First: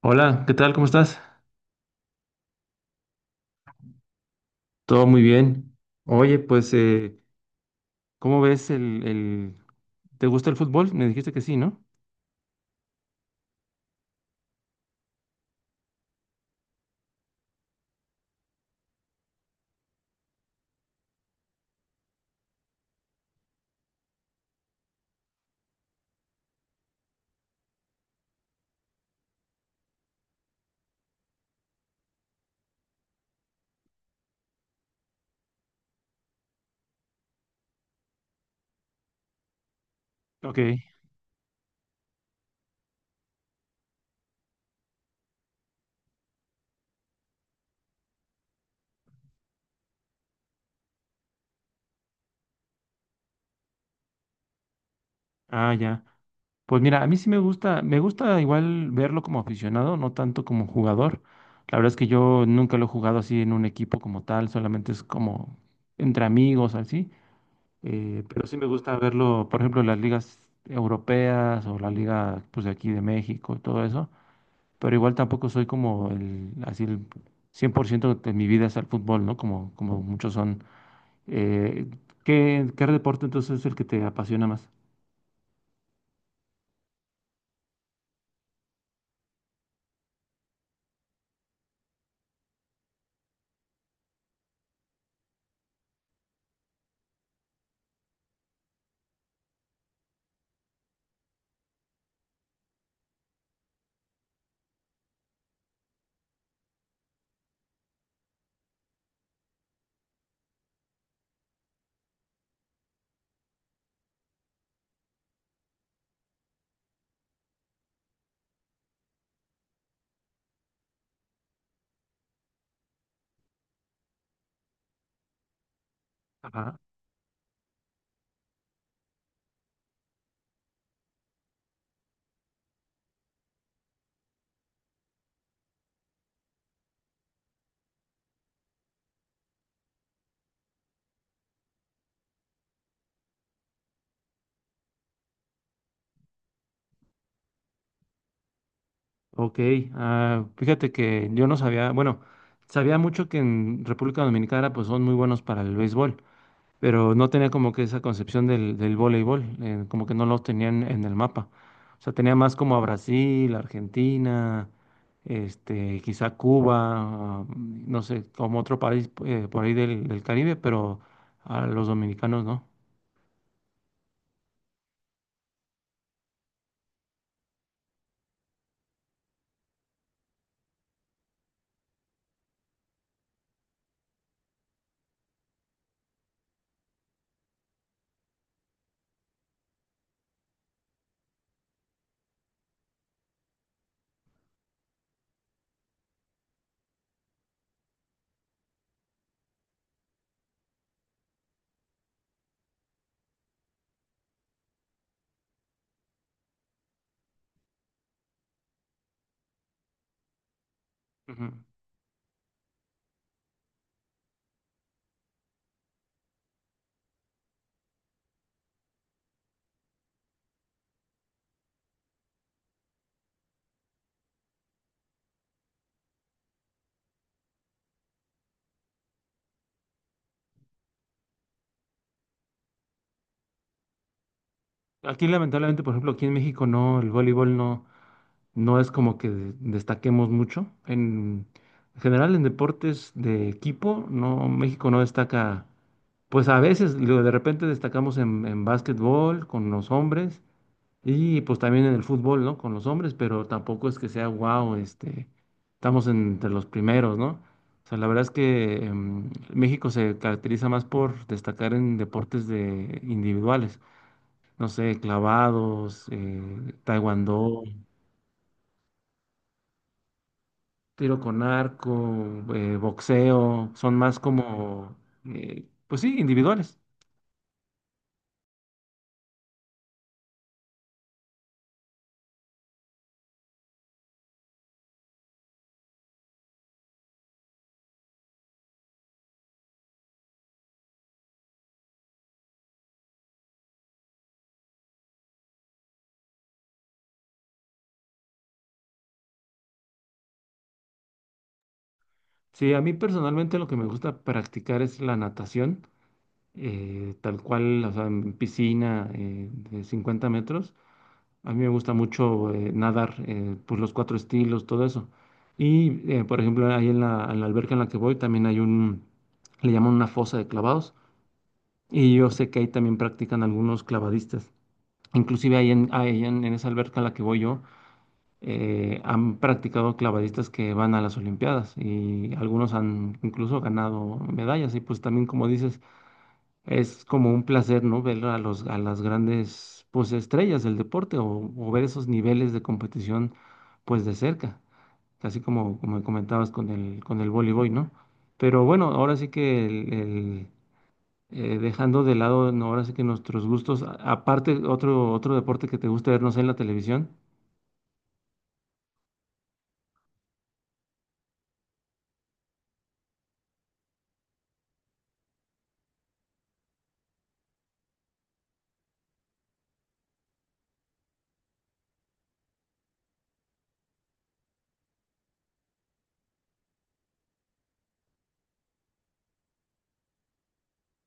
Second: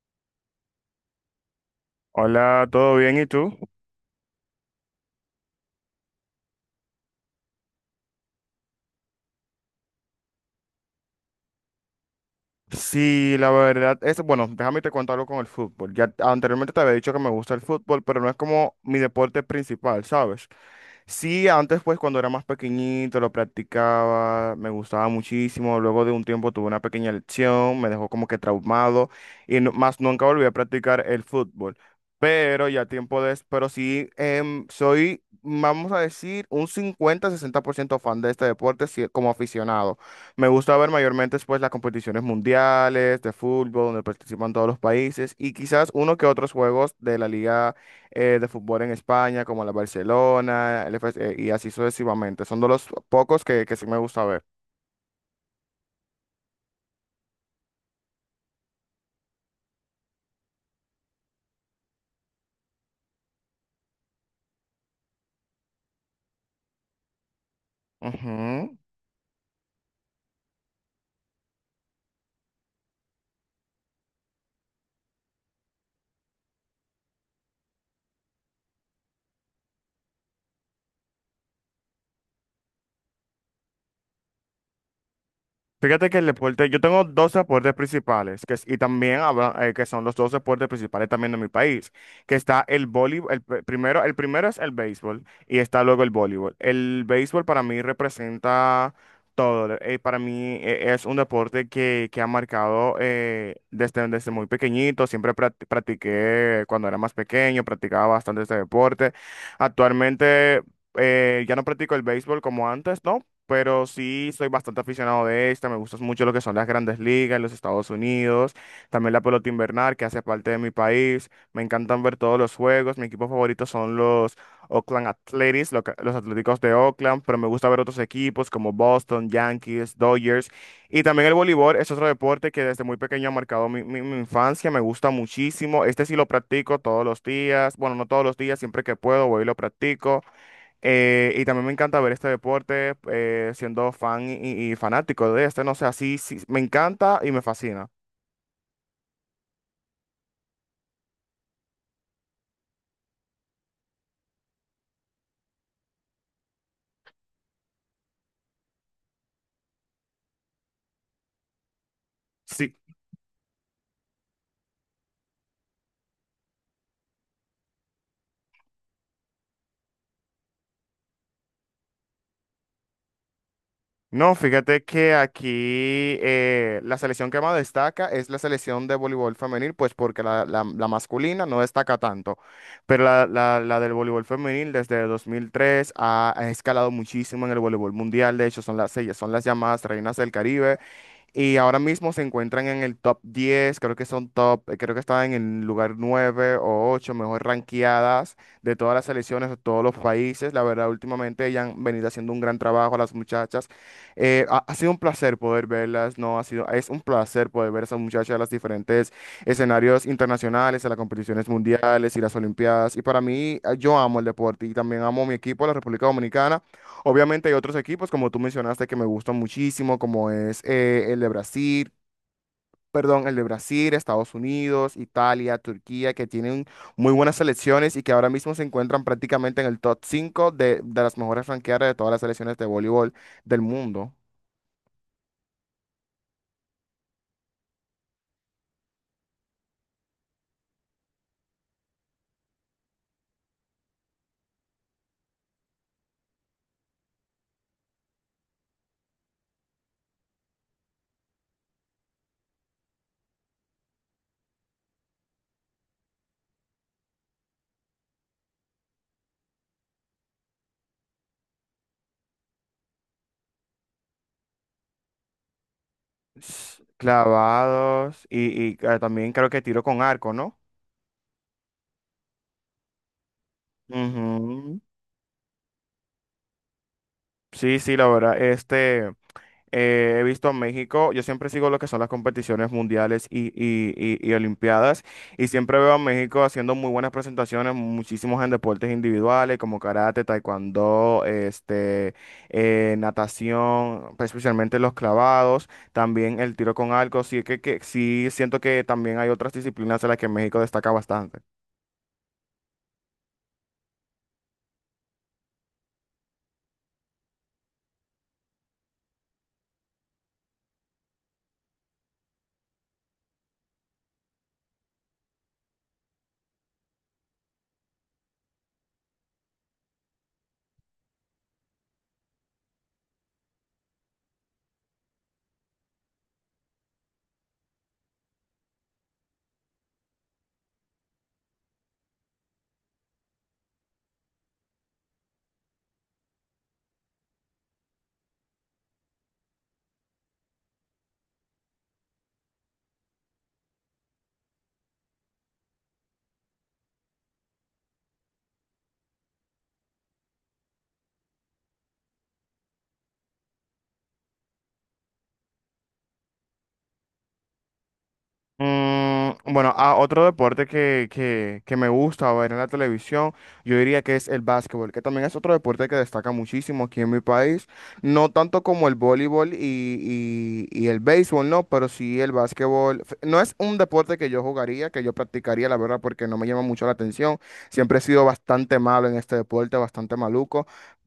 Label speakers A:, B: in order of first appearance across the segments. A: Hola, ¿qué tal? ¿Cómo estás?
B: Hola, ¿todo bien? ¿Y tú?
A: Todo muy bien. Oye, pues, ¿cómo ves el... ¿Te gusta el fútbol? Me dijiste que sí, ¿no?
B: Sí, la verdad es, bueno, déjame te contarlo con el fútbol. Ya anteriormente te había dicho que me gusta el fútbol, pero no es como mi deporte principal, ¿sabes? Sí, antes pues cuando era más pequeñito lo practicaba, me gustaba muchísimo, luego de un tiempo tuve una pequeña lesión, me dejó como que traumado y más nunca volví a practicar el fútbol. Pero ya tiempo de, pero sí, soy, vamos a decir, un 50, 60% fan de este deporte sí, como aficionado. Me
A: Ok.
B: gusta ver mayormente pues, las competiciones mundiales de fútbol donde participan todos los países y quizás uno que otros juegos de la liga de fútbol en España como la Barcelona el FS, y así sucesivamente. Son de los pocos que sí me gusta ver.
A: Ah, ya. Pues mira, a mí sí me gusta igual verlo como aficionado, no tanto como jugador. La verdad es que yo nunca lo he jugado así en un equipo como tal, solamente es como entre amigos, así. Pero sí me
B: Ujú.
A: gusta verlo, por ejemplo, en las ligas europeas o la liga, pues, de aquí de México y todo eso. Pero igual tampoco soy como el, así el 100% de mi vida es el fútbol, ¿no? Como, como muchos son. Eh, ¿qué deporte entonces es el que te apasiona más?
B: Fíjate que el deporte, yo tengo dos deportes principales, que, es- y también habla- que son los dos deportes principales también de mi país, que está el voleibol, el primero es el béisbol y está luego el voleibol. El béisbol para mí representa todo, para mí es un deporte que ha marcado desde muy pequeñito, siempre practiqué cuando era más pequeño, practicaba bastante este deporte. Actualmente ya no practico el béisbol como antes, ¿no? Pero sí soy bastante aficionado de esta, me gustan mucho lo que son las grandes ligas en los Estados Unidos, también la pelota invernal que hace parte de mi país, me encantan ver todos los juegos, mi equipo favorito son los Oakland Athletics, los Atléticos de
A: Ajá.
B: Oakland, pero me gusta ver otros equipos como Boston, Yankees, Dodgers, y también el voleibol es otro deporte que desde muy pequeño ha marcado mi infancia, me gusta muchísimo, este sí lo practico todos los días, bueno, no todos los días, siempre que puedo voy y lo practico. Y también me encanta ver este deporte, siendo fan y fanático de este, no sé, así sí, me encanta y me fascina.
A: Ok, ah, fíjate que yo no sabía, bueno, sabía mucho que en República Dominicana pues son muy buenos para el béisbol, pero no tenía como que esa concepción del voleibol, como que no lo tenían en el mapa. O sea, tenía más
B: Sí.
A: como a Brasil, Argentina, este, quizá Cuba, ah, no sé, como otro país por ahí del Caribe, pero a los dominicanos no.
B: No, fíjate que aquí la selección que más destaca es la selección de voleibol femenil, pues porque la masculina no destaca tanto, pero la del voleibol femenil desde 2003 ha escalado muchísimo en el voleibol mundial, de hecho son ellas son las llamadas reinas del Caribe. Y ahora mismo se encuentran en el top 10, creo que son top, creo que están en el lugar 9 o ocho, mejor ranqueadas de todas las selecciones de todos los países. La verdad, últimamente ellas han venido haciendo un gran trabajo, las muchachas. Ha sido un placer poder verlas, ¿no? Ha sido, es un placer poder ver a esas muchachas en los diferentes escenarios internacionales, en las competiciones
A: Ujú.
B: mundiales y las Olimpiadas. Y para mí, yo amo el deporte y también amo mi equipo, la República Dominicana. Obviamente hay otros equipos, como tú mencionaste, que me gustan muchísimo, como es el de Brasil, perdón, el de Brasil, Estados Unidos, Italia, Turquía, que tienen muy buenas selecciones y que ahora mismo se encuentran prácticamente en el top 5 de las mejores franqueadas de todas las selecciones de voleibol del mundo.
A: Aquí lamentablemente, por ejemplo, aquí en México no, el voleibol no. No es como que destaquemos mucho. En general, en deportes de equipo, no, México no destaca. Pues a veces, luego de repente destacamos en básquetbol con los hombres y pues también en el fútbol, ¿no? Con los hombres, pero tampoco es que sea wow, este, estamos entre los primeros, ¿no? O sea, la verdad es que México se caracteriza más por destacar en deportes de individuales, no sé, clavados, taekwondo,
B: Clavados y también creo que tiro con arco, ¿no?
A: tiro con arco, boxeo, son más
B: Ujú.
A: como, pues sí, individuales.
B: Sí, sí, la verdad. He visto a México, yo siempre sigo lo que son las competiciones mundiales y olimpiadas y siempre veo a México haciendo muy buenas presentaciones, muchísimos en deportes individuales como karate, taekwondo, natación, pues, especialmente los clavados, también el tiro con arco, sí que sí siento que también hay otras disciplinas en las que México destaca bastante.
A: Sí, a mí personalmente lo que me gusta practicar es la natación, tal cual, o sea, en piscina de 50 metros. A mí me gusta mucho nadar, pues los cuatro estilos, todo eso. Y, por ejemplo, ahí en la alberca en la que voy también hay un, le llaman una fosa de clavados. Y yo sé que ahí también practican algunos clavadistas. Inclusive ahí en esa alberca a la que voy yo, han practicado clavadistas que van a las Olimpiadas y algunos han incluso ganado medallas. Y pues también, como dices, es como un placer, ¿no? Ver a los, a las grandes, pues, estrellas del deporte o ver esos niveles de competición, pues, de cerca. Así como, como comentabas con el voleibol, ¿no? Pero bueno, ahora sí que el, dejando de lado, no, ahora sí que nuestros gustos, aparte otro, otro deporte que te gusta ver, no sé, en la televisión.
B: Bueno, a otro deporte que me gusta ver en la televisión, yo diría que es el básquetbol, que también es otro deporte que destaca muchísimo aquí en mi país, no tanto como el voleibol y el béisbol, no, pero sí el básquetbol. No es un deporte que yo jugaría, que yo practicaría, la verdad, porque no me llama mucho la atención. Siempre he sido bastante malo en este deporte, bastante maluco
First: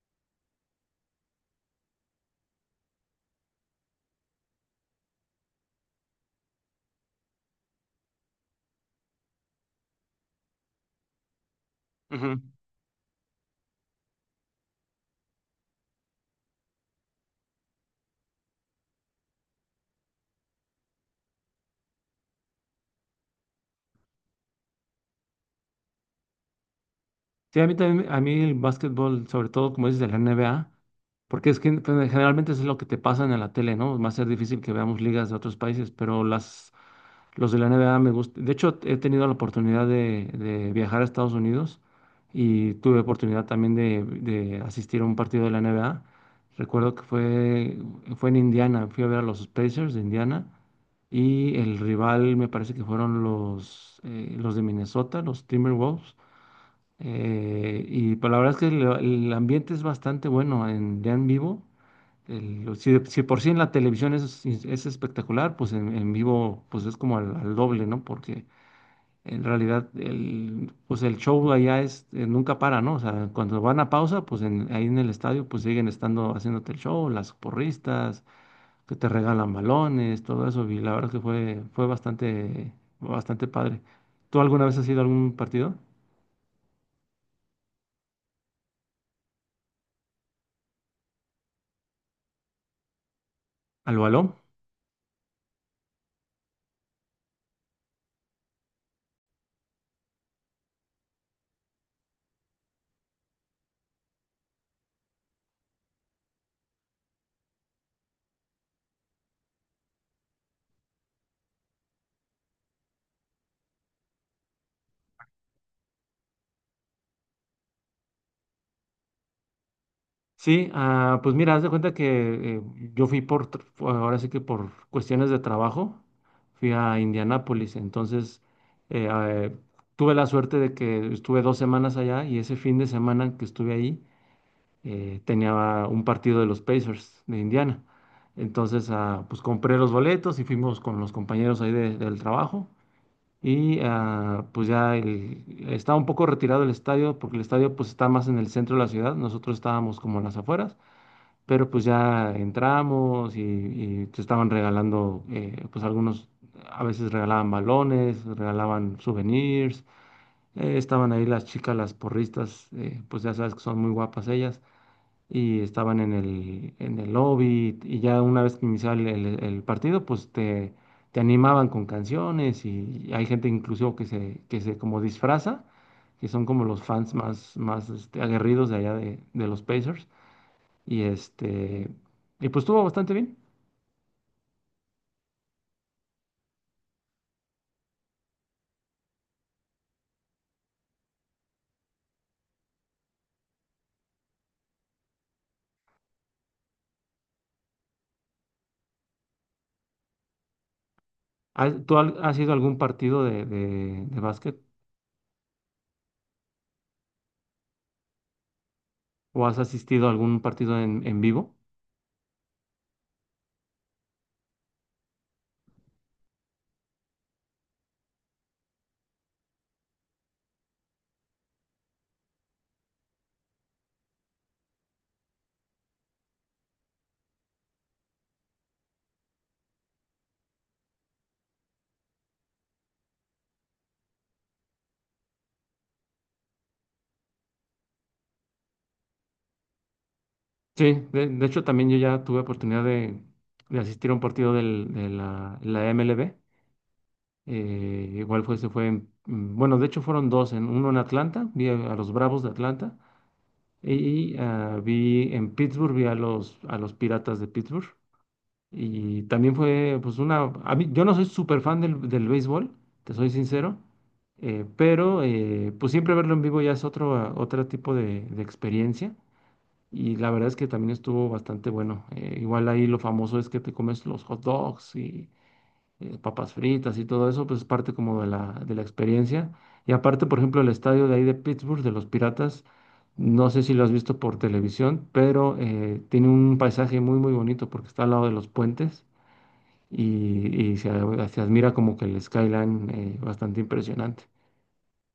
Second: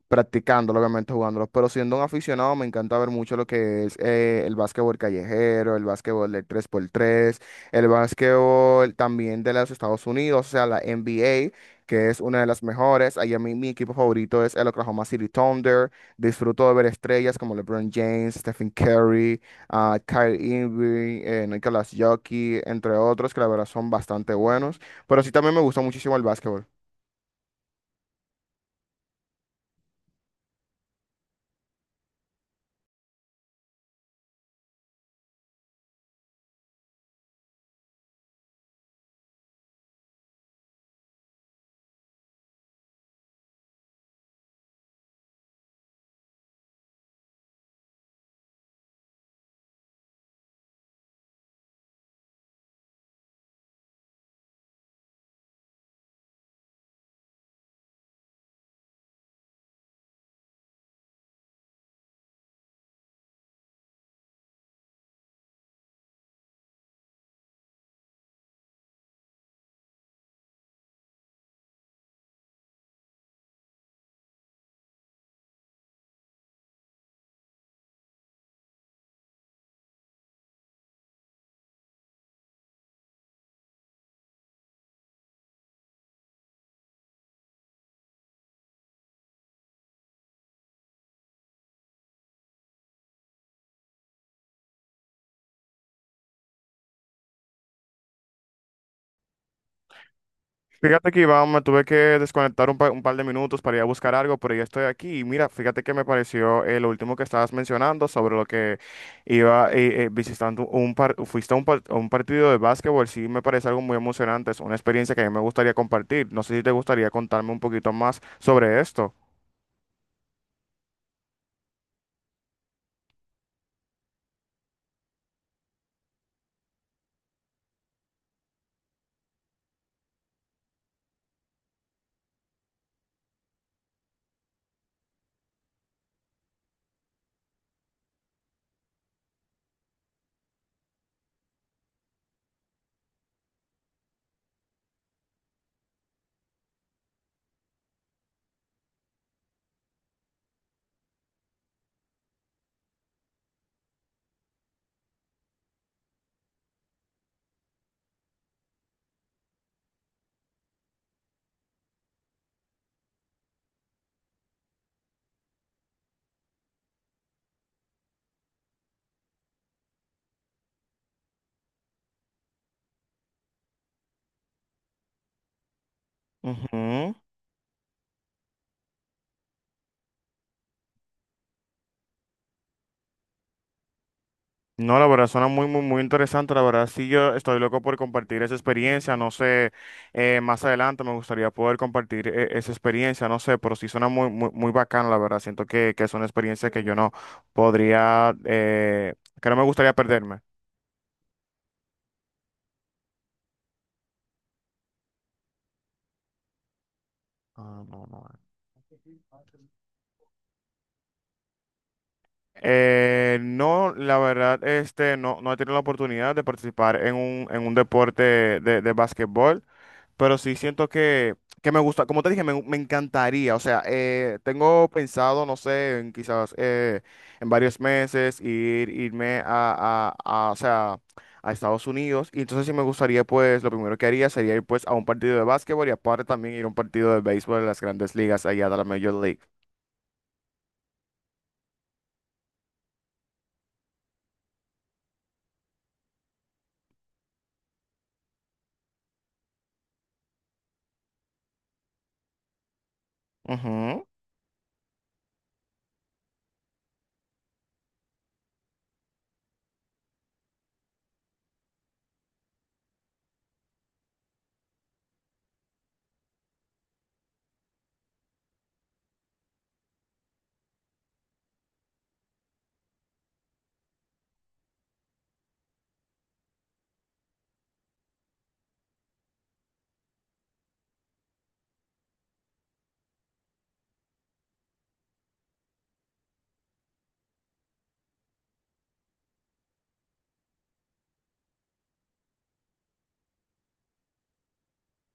B: practicándolo, obviamente jugándolo, pero siendo un aficionado me encanta ver mucho lo que es el básquetbol callejero, el básquetbol del tres por tres, el básquetbol también de los Estados Unidos, o sea, la NBA, que es una de las mejores. Allá mi, mi equipo favorito es el Oklahoma City Thunder. Disfruto de ver estrellas como LeBron James, Stephen Curry, Kyrie Irving, Nikola Jokic, entre otros, que la verdad son bastante buenos. Pero sí también me gusta muchísimo el básquetbol.
A: Sí, a mí también, a mí el básquetbol, sobre todo como dices de la NBA, porque es que pues, generalmente eso es lo que te pasan en la tele, ¿no? Va a ser difícil que veamos ligas de otros países, pero las, los de la NBA me gustan. De hecho, he tenido la oportunidad de viajar a Estados Unidos y tuve oportunidad también de asistir a un partido de la NBA. Recuerdo fue en Indiana, fui a ver a los Pacers de Indiana y el rival me parece que fueron los de Minnesota, los Timberwolves. Y pues la verdad es que el ambiente es bastante bueno en, ya en vivo. Si por sí en la televisión es espectacular, pues en vivo pues es como al doble, ¿no? Porque en realidad el, pues el show allá es, nunca para, ¿no? O sea, cuando van a pausa, pues ahí en el estadio pues siguen estando haciéndote el show, las porristas, que te regalan balones, todo eso. Y la verdad fue bastante, bastante padre. ¿Tú alguna vez has ido a algún partido? ¿Al balón?
B: Fíjate que Iván, me tuve que desconectar un par de minutos para ir a buscar algo, pero ya estoy aquí. Y mira, fíjate que me pareció lo último que estabas mencionando sobre lo que iba visitando un par, fuiste a un partido de básquetbol. Sí, me parece algo muy emocionante. Es una experiencia que a mí me gustaría compartir. No sé si te gustaría contarme un poquito más sobre esto.
A: Sí, ah, pues mira, haz de cuenta que yo fui por, ahora sí que por cuestiones de trabajo, fui a Indianápolis, entonces eh, ah, eh, tuve la suerte de que estuve dos semanas allá y ese fin de semana que estuve ahí tenía un partido de los Pacers de Indiana. Entonces, ah, pues compré los boletos y fuimos con los compañeros ahí del trabajo y ah, pues ya estaba un poco retirado el estadio porque el estadio pues está más en el centro de la ciudad, nosotros estábamos como en las afueras pero pues ya entramos y te estaban regalando, pues algunos a veces regalaban balones, regalaban souvenirs, estaban ahí las chicas, las porristas, pues ya sabes que son muy guapas ellas, y estaban en el lobby y ya una vez que iniciaba el partido, pues te animaban con canciones y hay gente inclusive que se como disfraza, que son como los fans más, más este, aguerridos de allá de los Pacers y este, y pues estuvo bastante bien.
B: No, la verdad suena muy, muy, muy interesante. La verdad, sí, yo estoy loco por compartir esa experiencia. No sé, más adelante me gustaría poder compartir esa experiencia. No sé, pero sí suena muy, muy, muy bacana, la verdad. Siento que es una experiencia que yo no podría, que no me gustaría perderme.
A: ¿Tú has ido a algún partido de básquet
B: Ah, no, no.
A: o has asistido a algún partido en vivo?
B: No, la verdad, no, no he tenido la oportunidad de participar en un deporte de básquetbol, pero sí siento que me gusta, como te dije, me encantaría, o sea, tengo pensado, no sé, en quizás en varios meses ir, irme a, o sea, a Estados Unidos, y entonces sí me gustaría, pues, lo primero que haría sería ir, pues, a un partido de básquetbol y aparte también ir a un partido de béisbol de las grandes ligas allá de la Major League.
A: Sí, de hecho también yo ya tuve oportunidad de asistir a un partido de la MLB. Igual fue, se fue, en- mm, bueno, de hecho fueron dos, en, uno en Atlanta, vi a los Bravos de Atlanta
B: Ujú.
A: y ah, vi en Pittsburgh, vi a los Piratas de Pittsburgh. Y también fue, pues, una. A mí, yo no soy súper fan del béisbol, te soy sincero, pues siempre verlo en vivo ya es otro, ah, otro tipo de experiencia. Y la verdad es que también estuvo bastante bueno. Igual ahí lo famoso es que te comes los hot dogs y papas fritas y todo eso, pues es parte como de de la experiencia. Y aparte, por ejemplo, el estadio de ahí de Pittsburgh, de los Piratas, no sé si lo has visto por televisión, pero tiene un paisaje muy, muy bonito porque está al lado de los puentes y se, se admira como que el skyline bastante impresionante.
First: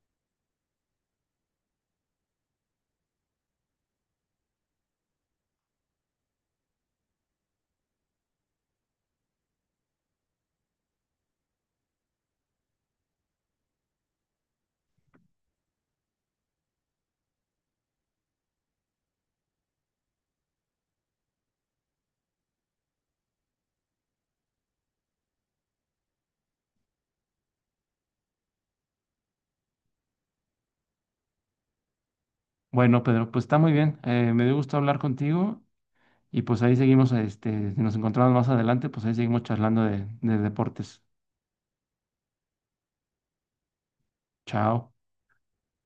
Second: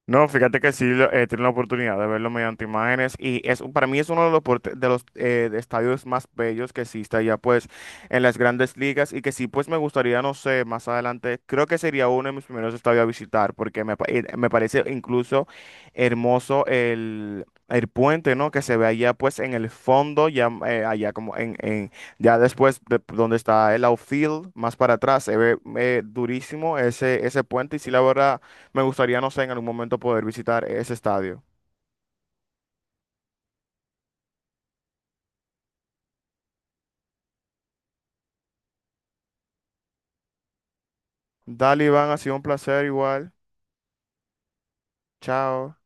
B: No, fíjate que sí tiene la oportunidad de verlo mediante imágenes y es para mí es uno de los, de los de estadios más bellos que existe allá pues en las grandes ligas y que sí pues me gustaría, no sé, más adelante, creo que sería uno de mis primeros estadios a visitar porque me parece incluso hermoso el puente, ¿no? Que se ve allá pues en el fondo, ya allá como ya después de donde está el outfield, más para atrás, se ve durísimo ese puente y sí la verdad. Me gustaría, no sé, en algún momento poder visitar ese estadio.
A: Bueno, Pedro, pues está muy bien. Me dio gusto hablar contigo y pues ahí seguimos, este, si nos encontramos más adelante, pues ahí seguimos charlando de deportes.
B: Dale, Iván, ha sido un placer igual.
A: Chao.
B: Chao.